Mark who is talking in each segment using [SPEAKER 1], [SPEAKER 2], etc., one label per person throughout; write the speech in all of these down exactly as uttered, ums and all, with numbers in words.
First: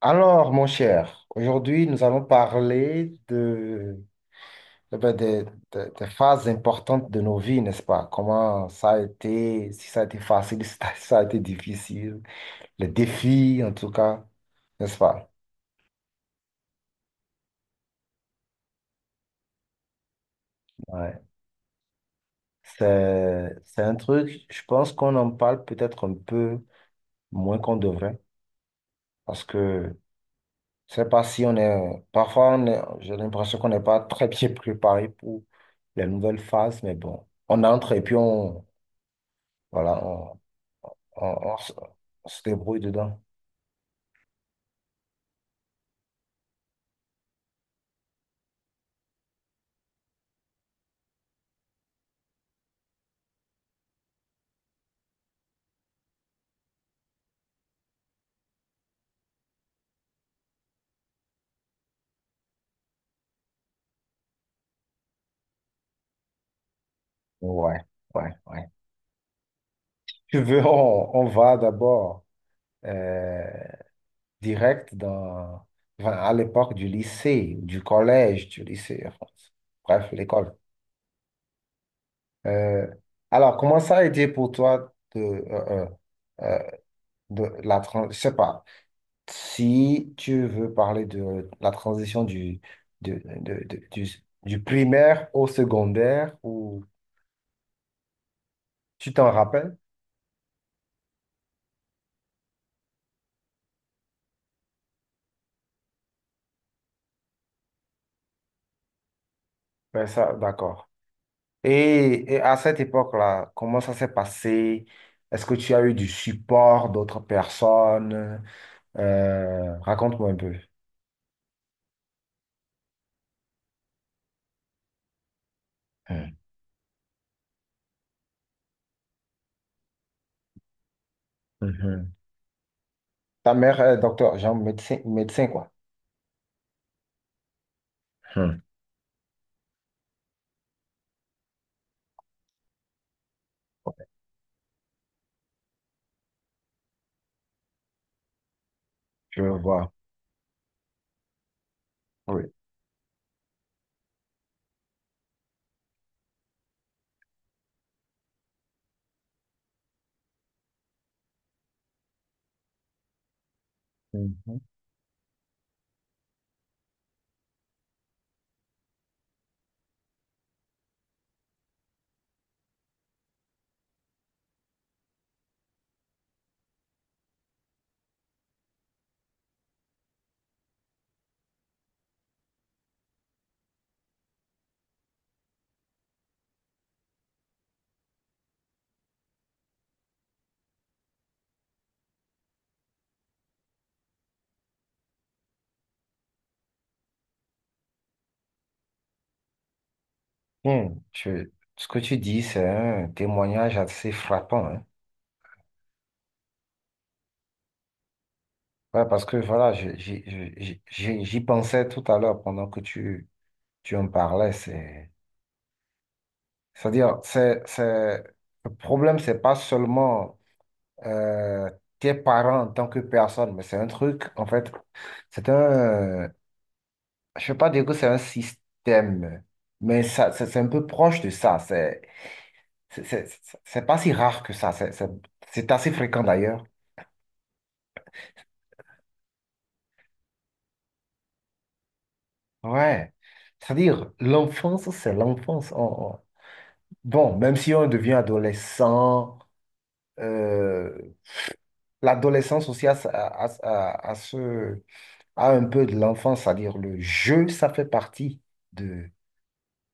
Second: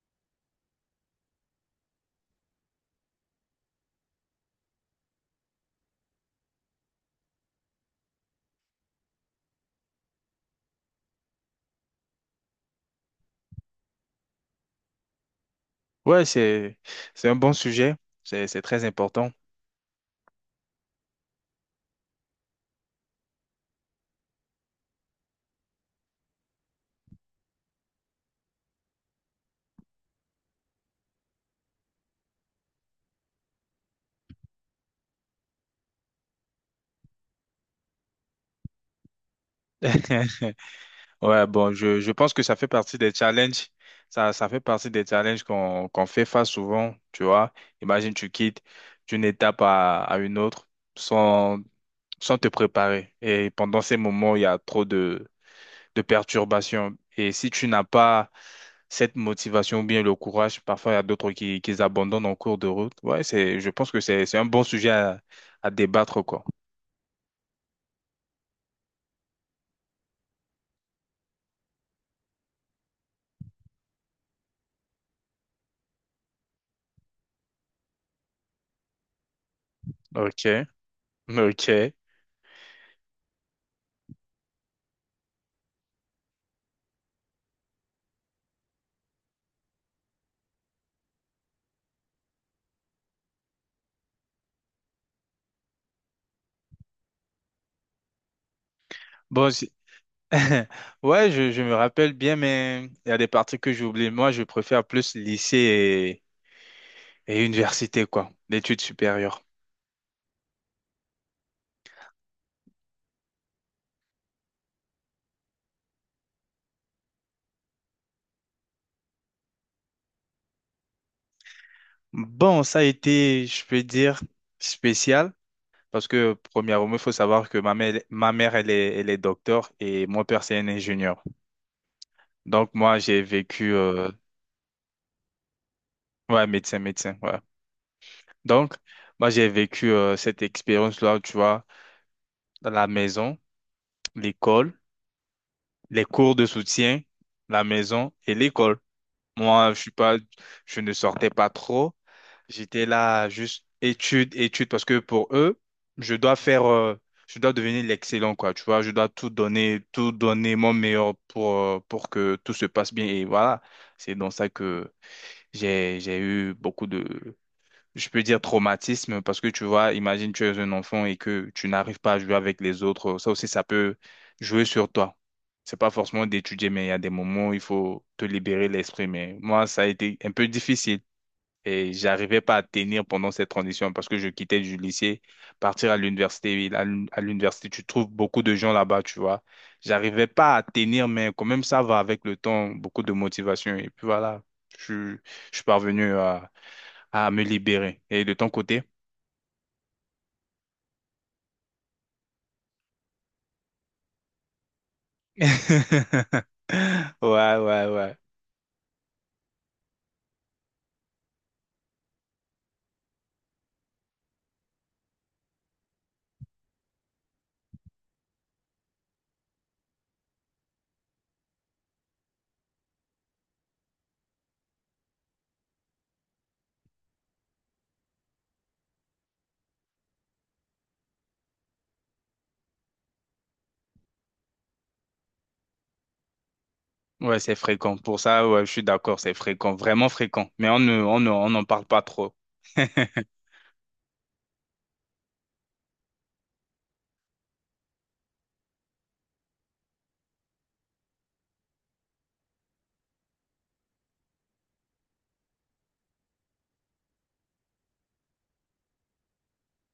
[SPEAKER 1] Alors, mon cher, aujourd'hui, nous allons parler de, eh ben, des, des- des phases importantes de nos vies, n'est-ce pas? Comment ça a été, si ça a été facile, si ça a été difficile, les défis, en tout cas, n'est-ce pas?
[SPEAKER 2] Ouais, c'est, c'est un bon sujet. C'est, c'est très important.
[SPEAKER 1] Ouais. C'est, c'est un truc, je pense qu'on en parle peut-être un peu moins qu'on devrait, parce que je sais pas si on est, parfois, on est- j'ai l'impression qu'on n'est pas très bien préparé pour les nouvelles phases, mais bon, on entre et puis voilà, on, on-
[SPEAKER 2] Ouais,
[SPEAKER 1] on s-
[SPEAKER 2] bon, je, je
[SPEAKER 1] on
[SPEAKER 2] pense
[SPEAKER 1] se
[SPEAKER 2] que ça fait
[SPEAKER 1] débrouille
[SPEAKER 2] partie des
[SPEAKER 1] dedans.
[SPEAKER 2] challenges. Ça, ça fait partie des challenges qu'on qu'on fait face souvent, tu vois. Imagine, tu quittes d'une étape à, à une autre sans, sans te préparer. Et pendant ces moments, il y a trop de, de perturbations. Et si tu n'as pas cette motivation ou bien le courage, parfois il y a d'autres qui, qui abandonnent en cours de route. Ouais, c'est, je pense que c'est, c'est un bon sujet à, à débattre, quoi.
[SPEAKER 1] Ouais, ouais, ouais. Tu veux, on, on va d'abord euh, direct dans, enfin, à l'époque du lycée, du collège, du lycée, enfin, bref, l'école.
[SPEAKER 2] Ok. Ok.
[SPEAKER 1] Euh, alors, comment ça a été pour toi de, euh, euh, euh, de la transition, je sais pas, si tu veux parler de la transition du, de- de- de- du, du primaire au secondaire, ou tu t'en
[SPEAKER 2] Bon, c'est-
[SPEAKER 1] rappelles?
[SPEAKER 2] ouais, je, je me rappelle bien, mais il y a des parties que j'oublie. Moi, je préfère plus lycée et, et université, quoi, l'étude supérieure.
[SPEAKER 1] Ouais, ça, d'accord. Et, et à cette époque-là, comment ça s'est passé? Est-ce que tu as eu du support d'autres personnes? Euh, raconte-moi un peu.
[SPEAKER 2] Bon, ça a été, je peux dire, spécial, parce que,
[SPEAKER 1] Hmm.
[SPEAKER 2] premièrement, il faut savoir que ma mère, ma mère, elle est, elle est docteur et mon père, c'est un ingénieur.
[SPEAKER 1] Mhm.
[SPEAKER 2] Donc, moi, j'ai
[SPEAKER 1] Ta
[SPEAKER 2] vécu,
[SPEAKER 1] mère est
[SPEAKER 2] euh,
[SPEAKER 1] docteur, genre médecin, médecin quoi.
[SPEAKER 2] ouais, médecin, médecin, ouais.
[SPEAKER 1] Hmm.
[SPEAKER 2] Donc, moi, j'ai vécu euh, cette expérience-là, tu vois, dans la maison, l'école. Les cours de soutien, la maison et l'école.
[SPEAKER 1] Je
[SPEAKER 2] Moi, je suis
[SPEAKER 1] vois.
[SPEAKER 2] pas, je ne sortais pas trop.
[SPEAKER 1] Oui.
[SPEAKER 2] J'étais là juste études, études, parce que pour eux, je dois faire, euh, je dois devenir l'excellent, quoi. Tu vois, je dois tout donner, tout donner mon meilleur pour, euh, pour que tout se passe bien. Et voilà, c'est dans ça
[SPEAKER 1] Mhm.
[SPEAKER 2] que j'ai, j'ai eu beaucoup de, je peux dire traumatisme parce que tu vois, imagine tu es un enfant et que tu n'arrives pas à jouer avec les autres, ça aussi ça peut jouer sur toi. C'est pas forcément d'étudier, mais il y a des moments où il faut te libérer l'esprit. Mais moi, ça a été un peu difficile et j'arrivais pas à tenir pendant cette transition parce que je quittais du lycée, partir à l'université. Et là, à l'université, tu trouves beaucoup de gens là-bas, tu vois. J'arrivais pas à tenir, mais quand même ça va avec le temps, beaucoup de motivation et puis voilà, je, je suis parvenu à me libérer. Et de ton côté?
[SPEAKER 1] Hmm. Je- ce que tu dis, c'est un témoignage assez frappant, hein.
[SPEAKER 2] Ouais, ouais, ouais.
[SPEAKER 1] Ouais, parce que voilà, je- j'y j'y- j'y- j'y pensais tout à l'heure pendant que tu, tu en parlais. C'est C'est-à-dire, c'est, c'est, le problème, c'est pas seulement euh, tes parents en tant que personne, mais c'est un truc, en fait, c'est un, je ne veux pas dire que c'est un système, mais ça, c'est c'est un peu proche de ça. C'est, c'est, c'est c'est pas si rare que ça. C'est c'est- c'est assez fréquent d'ailleurs.
[SPEAKER 2] Ouais, c'est fréquent. Pour ça, ouais, je suis d'accord, c'est fréquent, vraiment fréquent. Mais on ne, on ne- on n'en parle pas trop.
[SPEAKER 1] Ouais. C'est-à-dire, l'enfance, c'est l'enfance. On- on- Bon, même si on devient adolescent, euh, l'adolescence aussi à, à, à, à, à un peu de l'enfance, c'est-à-dire le jeu, ça fait partie de,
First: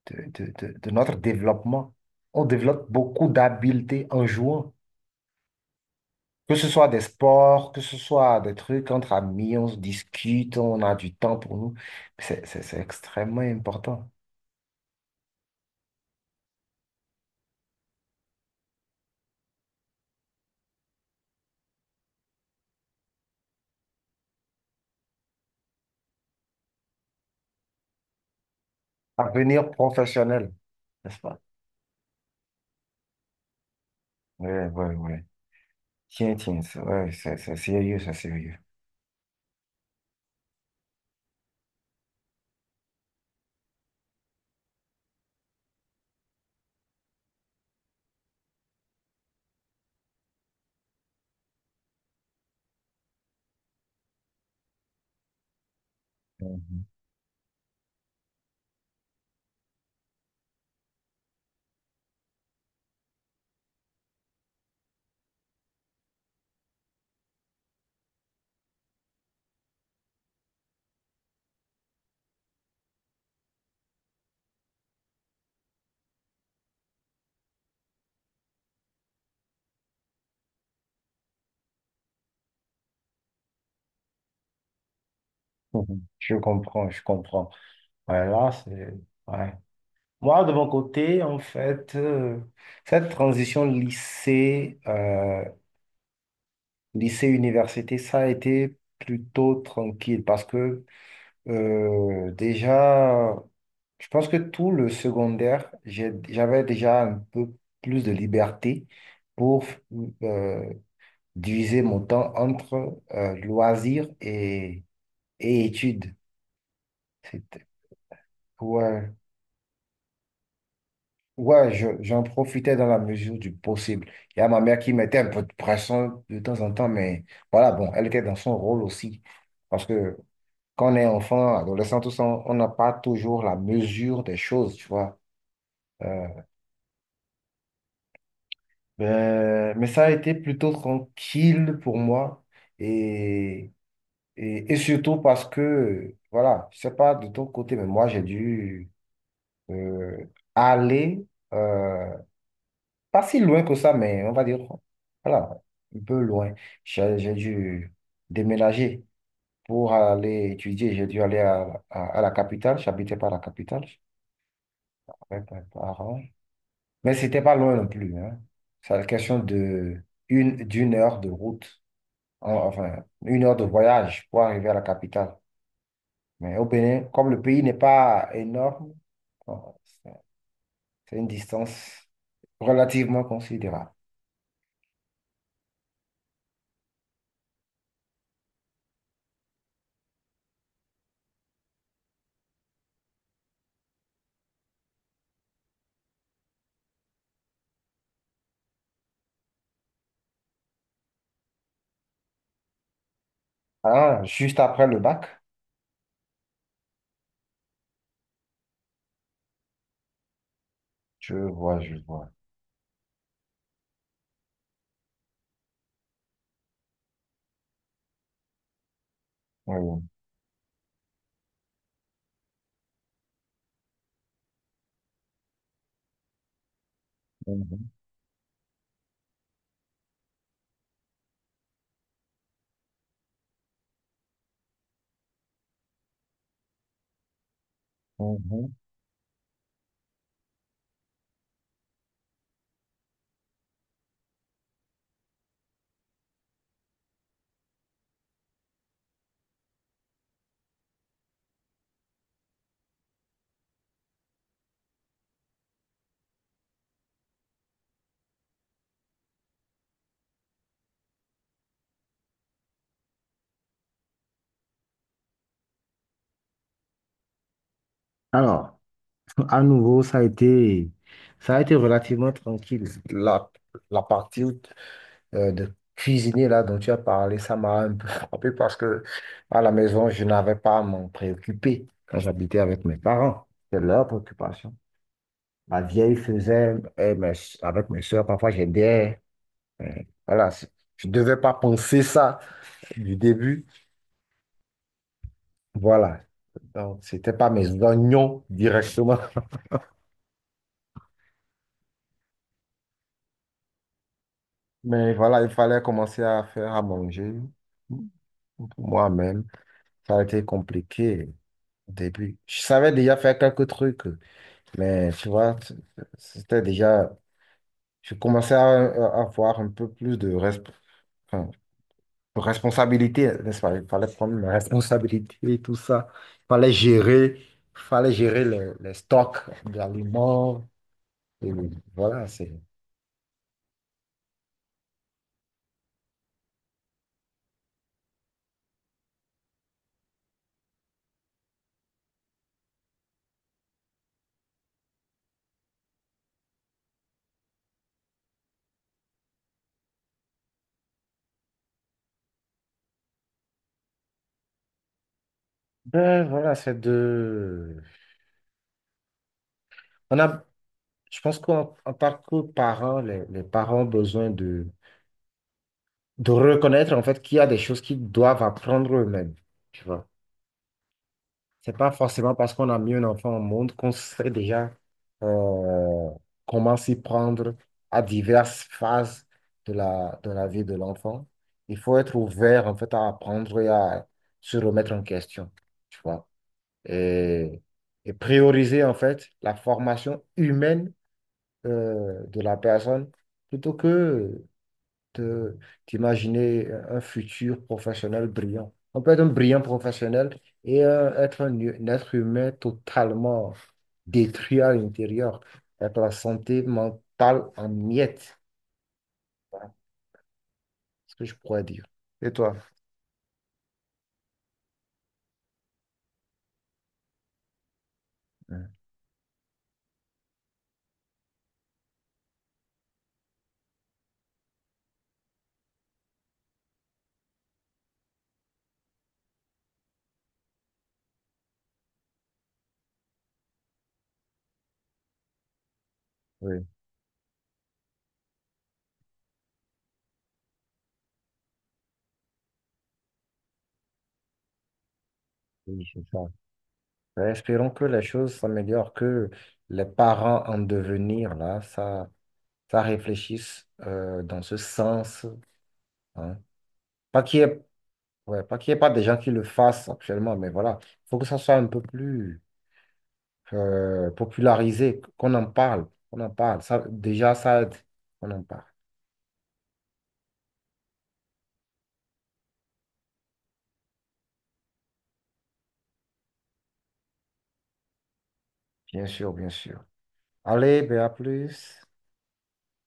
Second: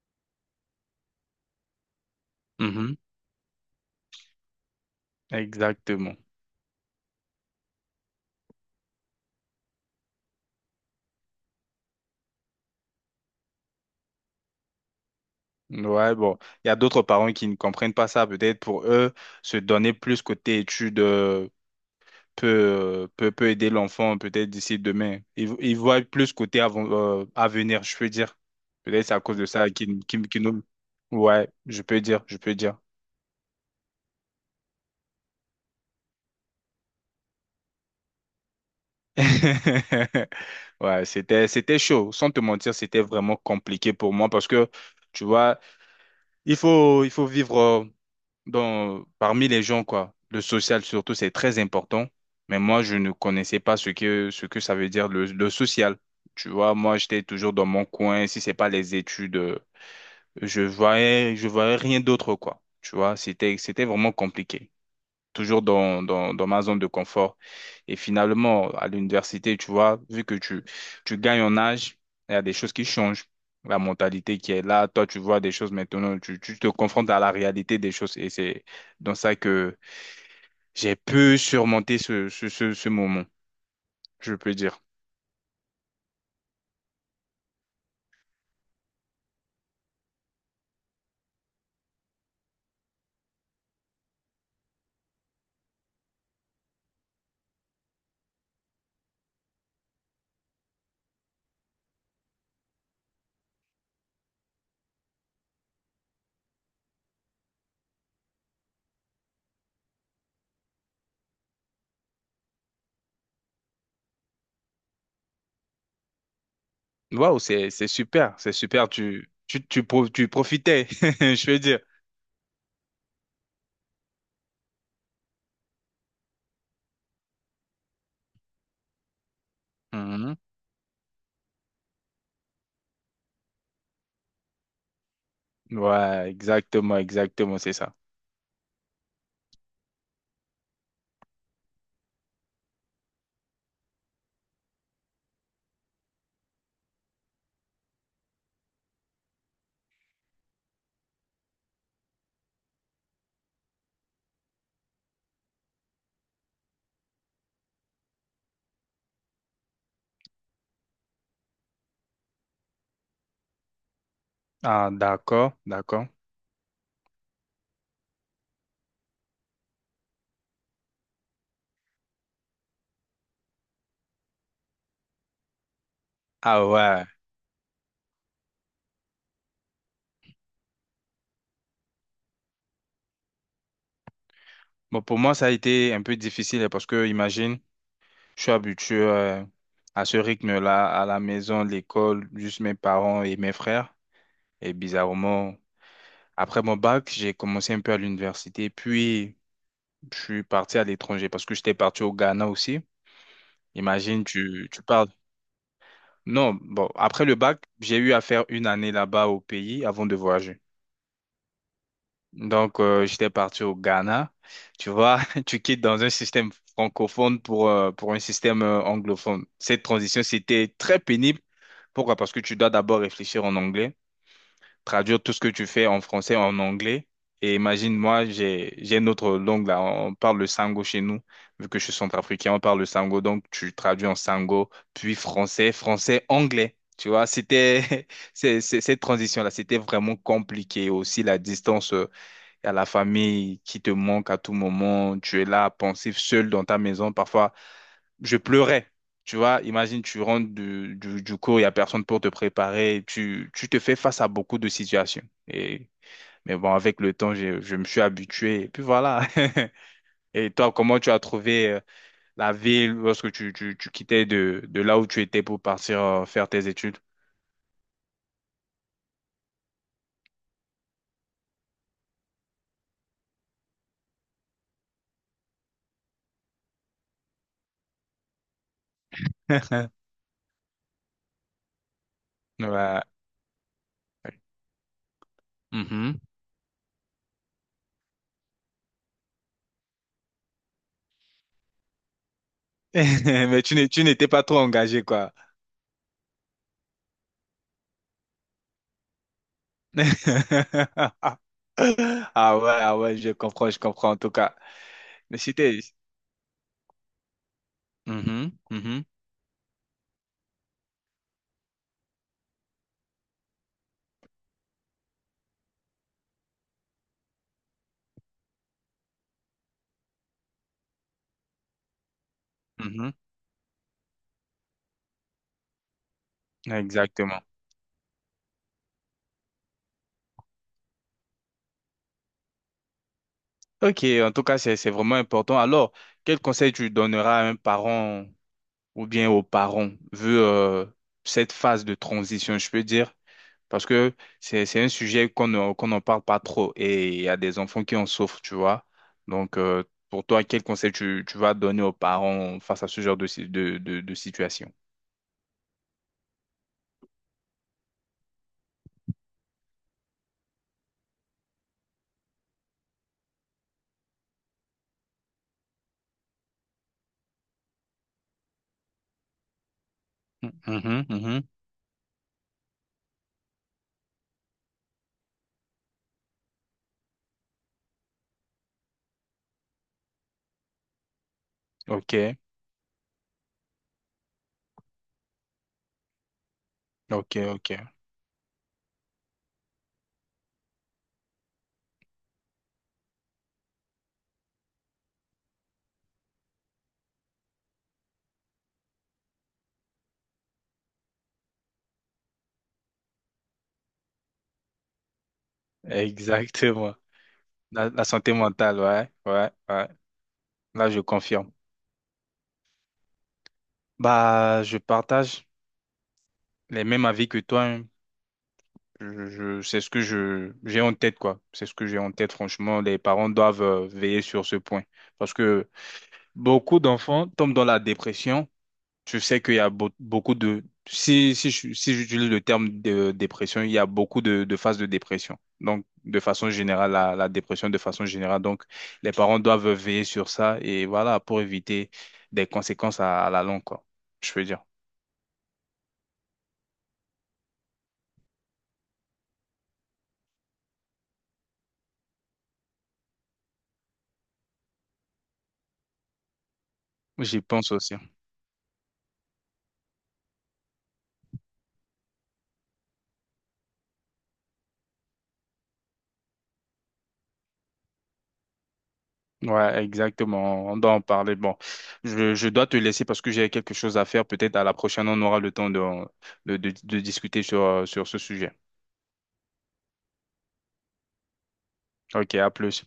[SPEAKER 1] de, de- de- de notre développement. On développe
[SPEAKER 2] Mhm,
[SPEAKER 1] beaucoup d'habiletés en jouant,
[SPEAKER 2] exactement.
[SPEAKER 1] que ce soit des sports, que ce soit des trucs entre amis, on se discute, on a du temps pour nous. C'est, c'est- c'est extrêmement important.
[SPEAKER 2] Ouais, bon, il y a d'autres parents qui ne comprennent pas ça. Peut-être pour eux, se donner plus côté études euh, peut, euh, peut, peut aider l'enfant, peut-être d'ici demain. Ils, ils voient plus côté avant, euh, avenir, je peux dire. Peut-être c'est à cause de ça
[SPEAKER 1] Avenir
[SPEAKER 2] qu'ils, qu'ils, qu'ils
[SPEAKER 1] professionnel,
[SPEAKER 2] nous...
[SPEAKER 1] n'est-ce pas?
[SPEAKER 2] Ouais, je peux dire, je peux dire.
[SPEAKER 1] Oui, oui, oui. Tiens, tiens, ça, ouais, ça, ça, sérieux, ça, sérieux.
[SPEAKER 2] Ouais, c'était, c'était chaud. Sans te mentir, c'était vraiment compliqué pour moi parce que, tu vois, il faut, il faut vivre euh, dans, parmi les gens, quoi. Le social, surtout, c'est très important. Mais moi, je ne connaissais pas ce que, ce que ça veut dire le, le social. Tu vois,
[SPEAKER 1] Mhm.
[SPEAKER 2] moi, j'étais toujours dans mon coin. Si c'est pas les études, euh, je voyais, je voyais rien d'autre, quoi. Tu vois, c'était, c'était vraiment compliqué toujours dans, dans, dans ma zone de confort. Et finalement, à l'université, tu vois, vu que tu, tu gagnes en âge, il y a des choses qui changent. La mentalité qui est là, toi, tu vois des choses maintenant, tu, tu te confrontes à la réalité des choses. Et c'est dans ça que j'ai pu surmonter ce, ce, ce, ce moment, je peux dire.
[SPEAKER 1] Je comprends, je comprends. Ouais, là, c'est... Ouais. Moi, de mon côté, en fait, euh, cette transition lycée, euh, lycée-université, ça a été plutôt tranquille parce que Euh, déjà, je pense que tout le secondaire, j'ai- j'avais déjà un peu plus de liberté pour euh, diviser mon temps entre euh, loisirs et, et études.
[SPEAKER 2] Waouh,
[SPEAKER 1] C'était,
[SPEAKER 2] c'est, c'est super, c'est super,
[SPEAKER 1] ouais,
[SPEAKER 2] tu, tu, tu, pro- tu profitais, je veux
[SPEAKER 1] ouais,
[SPEAKER 2] dire.
[SPEAKER 1] je- j'en profitais dans la mesure du possible. Il y a ma mère qui mettait un peu de pression de temps en temps, mais voilà, bon, elle était dans son rôle aussi. Parce que
[SPEAKER 2] Mhm.
[SPEAKER 1] quand on est enfant, adolescent, tout ça, on on n'a pas toujours la mesure des choses, tu vois. Euh,
[SPEAKER 2] Ouais, exactement, exactement, c'est ça.
[SPEAKER 1] Euh, mais ça a été plutôt tranquille pour moi et, et, et surtout parce que, voilà, je sais pas de ton côté, mais moi j'ai dû euh, aller euh, pas si loin que ça, mais on va dire, voilà, un peu loin. J'ai j'ai dû déménager pour aller étudier. J'ai dû aller à, à, à la capitale. J'habitais pas à la capitale
[SPEAKER 2] Ah,
[SPEAKER 1] avec
[SPEAKER 2] d'accord,
[SPEAKER 1] mes
[SPEAKER 2] d'accord.
[SPEAKER 1] parents, mais c'était pas loin non plus, hein. C'est la question de une, d'une heure de route. En- enfin, une heure de voyage pour arriver à la capitale. Mais
[SPEAKER 2] Ah
[SPEAKER 1] au Bénin,
[SPEAKER 2] ouais.
[SPEAKER 1] comme le pays n'est pas énorme, bon, c'est c'est une distance relativement considérable.
[SPEAKER 2] Bon, pour moi, ça a été un peu difficile hein, parce que, imagine, je suis habitué euh, à ce rythme-là, à la maison, l'école, juste mes parents et mes frères. Et bizarrement, après mon bac, j'ai commencé un peu à l'université, puis je suis parti à l'étranger parce que j'étais parti au Ghana aussi.
[SPEAKER 1] Ah,
[SPEAKER 2] Imagine,
[SPEAKER 1] juste
[SPEAKER 2] tu, tu
[SPEAKER 1] après le
[SPEAKER 2] parles.
[SPEAKER 1] bac,
[SPEAKER 2] Non, bon, après le bac, j'ai eu à faire une année là-bas au pays avant de voyager.
[SPEAKER 1] je vois, je vois.
[SPEAKER 2] Donc, euh, j'étais parti au Ghana. Tu vois, tu quittes dans un système francophone pour, euh, pour un système euh, anglophone. Cette
[SPEAKER 1] Oui.
[SPEAKER 2] transition, c'était très pénible. Pourquoi? Parce que tu dois d'abord réfléchir en anglais, traduire tout ce que tu fais en français en anglais. Et
[SPEAKER 1] Mhm,
[SPEAKER 2] imagine, moi, j'ai, j'ai une autre langue là. On parle le sango chez nous. Vu que je suis centrafricain, on parle le sango. Donc, tu traduis en sango, puis français, français, anglais. Tu vois, c'était c'est-
[SPEAKER 1] mhm.
[SPEAKER 2] c'est- cette transition-là, c'était vraiment compliqué. Aussi, la distance. euh, il y a la famille qui te manque à tout moment. Tu es là, pensif, seul dans ta maison. Parfois, je pleurais. Tu vois, imagine, tu rentres du, du, du cours, il n'y a personne pour te préparer. Tu, tu te fais face à beaucoup de situations. Et, mais bon, avec le temps, j'ai- je me suis habitué. Et puis voilà. Et toi, comment tu as trouvé euh, la ville lorsque tu, tu, tu quittais de, de là où tu étais pour partir euh, faire tes études?
[SPEAKER 1] Alors, à nouveau, ça a été, ça a été relativement tranquille. La, la partie euh, de cuisiner là dont tu as parlé, ça m'a un peu frappé parce que à la maison, je n'avais pas à m'en préoccuper quand j'habitais avec mes
[SPEAKER 2] Ouais.
[SPEAKER 1] parents. C'était leur préoccupation. Ma vieille
[SPEAKER 2] Mhm.
[SPEAKER 1] faisait, et mes- Avec mes soeurs, parfois j'aidais. Euh, Voilà, c'est- je ne devais pas penser ça du
[SPEAKER 2] Mais
[SPEAKER 1] début.
[SPEAKER 2] tu n'es- tu n'étais pas trop engagé, quoi.
[SPEAKER 1] Voilà, donc c'était pas mes oignons directement.
[SPEAKER 2] Ah ouais, ah ouais, je comprends, je comprends en tout cas.
[SPEAKER 1] Mais
[SPEAKER 2] Mais
[SPEAKER 1] voilà, il
[SPEAKER 2] c'était...
[SPEAKER 1] fallait commencer à faire à manger
[SPEAKER 2] Mhm,
[SPEAKER 1] pour
[SPEAKER 2] mhm,
[SPEAKER 1] moi-même. Ça a été compliqué au début. Je savais déjà faire quelques trucs. Mais tu vois, c- c'était déjà, je commençais à, à avoir un peu plus de, resp- enfin, de
[SPEAKER 2] mhm,
[SPEAKER 1] responsabilité, n'est-ce pas? Il fallait prendre mes responsabilités et tout ça. Il fallait gérer,
[SPEAKER 2] exactement.
[SPEAKER 1] il fallait gérer les, les stocks d'aliments. Et voilà, c'est,
[SPEAKER 2] Ok, en tout cas, c'est, c'est vraiment important. Alors, quel conseil tu donneras à un parent ou bien aux parents, vu euh, cette phase de transition, je peux dire? Parce que c'est, c'est un sujet qu'on ne- qu'on n'en parle pas trop et il y a des enfants qui en souffrent, tu vois. Donc, euh, pour toi, quel conseil tu, tu vas donner aux parents face à ce genre de, si- de, de de situation?
[SPEAKER 1] ben, voilà, c'est de, on a, Je pense qu'en en tant que parents, les, les parents ont besoin de, de reconnaître en fait qu'il y a des choses qu'ils doivent apprendre eux-mêmes.
[SPEAKER 2] Mhm, mhm.
[SPEAKER 1] C'est pas forcément parce qu'on a mis un enfant au monde qu'on sait déjà euh, comment s'y prendre à diverses phases de la, de la vie de l'enfant. Il faut
[SPEAKER 2] Ok,
[SPEAKER 1] être ouvert en fait à apprendre et à se remettre en question, tu vois.
[SPEAKER 2] ok,
[SPEAKER 1] Et,
[SPEAKER 2] ok.
[SPEAKER 1] et prioriser en fait la formation humaine euh, de la personne plutôt que te- t'imaginer un futur professionnel brillant. On peut être un brillant professionnel et euh, être un, hu- un être humain totalement détruit à l'intérieur, avec la santé
[SPEAKER 2] Exactement.
[SPEAKER 1] mentale en
[SPEAKER 2] La, la santé
[SPEAKER 1] miettes,
[SPEAKER 2] mentale, ouais, ouais, ouais. Là, je
[SPEAKER 1] ce que je
[SPEAKER 2] confirme.
[SPEAKER 1] pourrais dire. Et toi?
[SPEAKER 2] Bah, je partage les mêmes avis que toi, hein.
[SPEAKER 1] Hein.
[SPEAKER 2] Je, je- c'est ce que je, j'ai en tête, quoi. C'est ce que j'ai en tête, franchement. Les parents doivent euh, veiller sur ce point. Parce que beaucoup d'enfants tombent dans la dépression. Tu sais qu'il y a beau- beaucoup de... Si, si, je- si j'utilise le terme de dépression, il y a beaucoup de, de phases de dépression. Donc, de façon
[SPEAKER 1] Oui,
[SPEAKER 2] générale, la, la dépression de façon générale. Donc, les parents doivent veiller sur ça et voilà, pour éviter des conséquences à, à la longue, quoi. Je veux dire.
[SPEAKER 1] oui, c'est ça. Ben, espérons que les choses s'améliorent, que les parents en devenir, là, ça, ça réfléchisse euh, dans ce sens, hein. Pas qu'il
[SPEAKER 2] J'y
[SPEAKER 1] y ait
[SPEAKER 2] pense aussi.
[SPEAKER 1] Ouais, pas qu'il n'y ait pas des gens qui le fassent actuellement, mais voilà, il faut que ça soit un peu plus euh, popularisé, qu'on en parle, qu'on en parle. Ça, déjà, ça aide, qu'on en parle.
[SPEAKER 2] Ouais, exactement. On doit en parler. Bon, je, je dois te laisser parce que j'ai quelque chose à faire. Peut-être à la prochaine, on aura le temps de, de, de, de discuter sur, sur ce sujet.
[SPEAKER 1] Bien sûr, bien sûr. Allez, ben à plus.
[SPEAKER 2] Ok, à plus.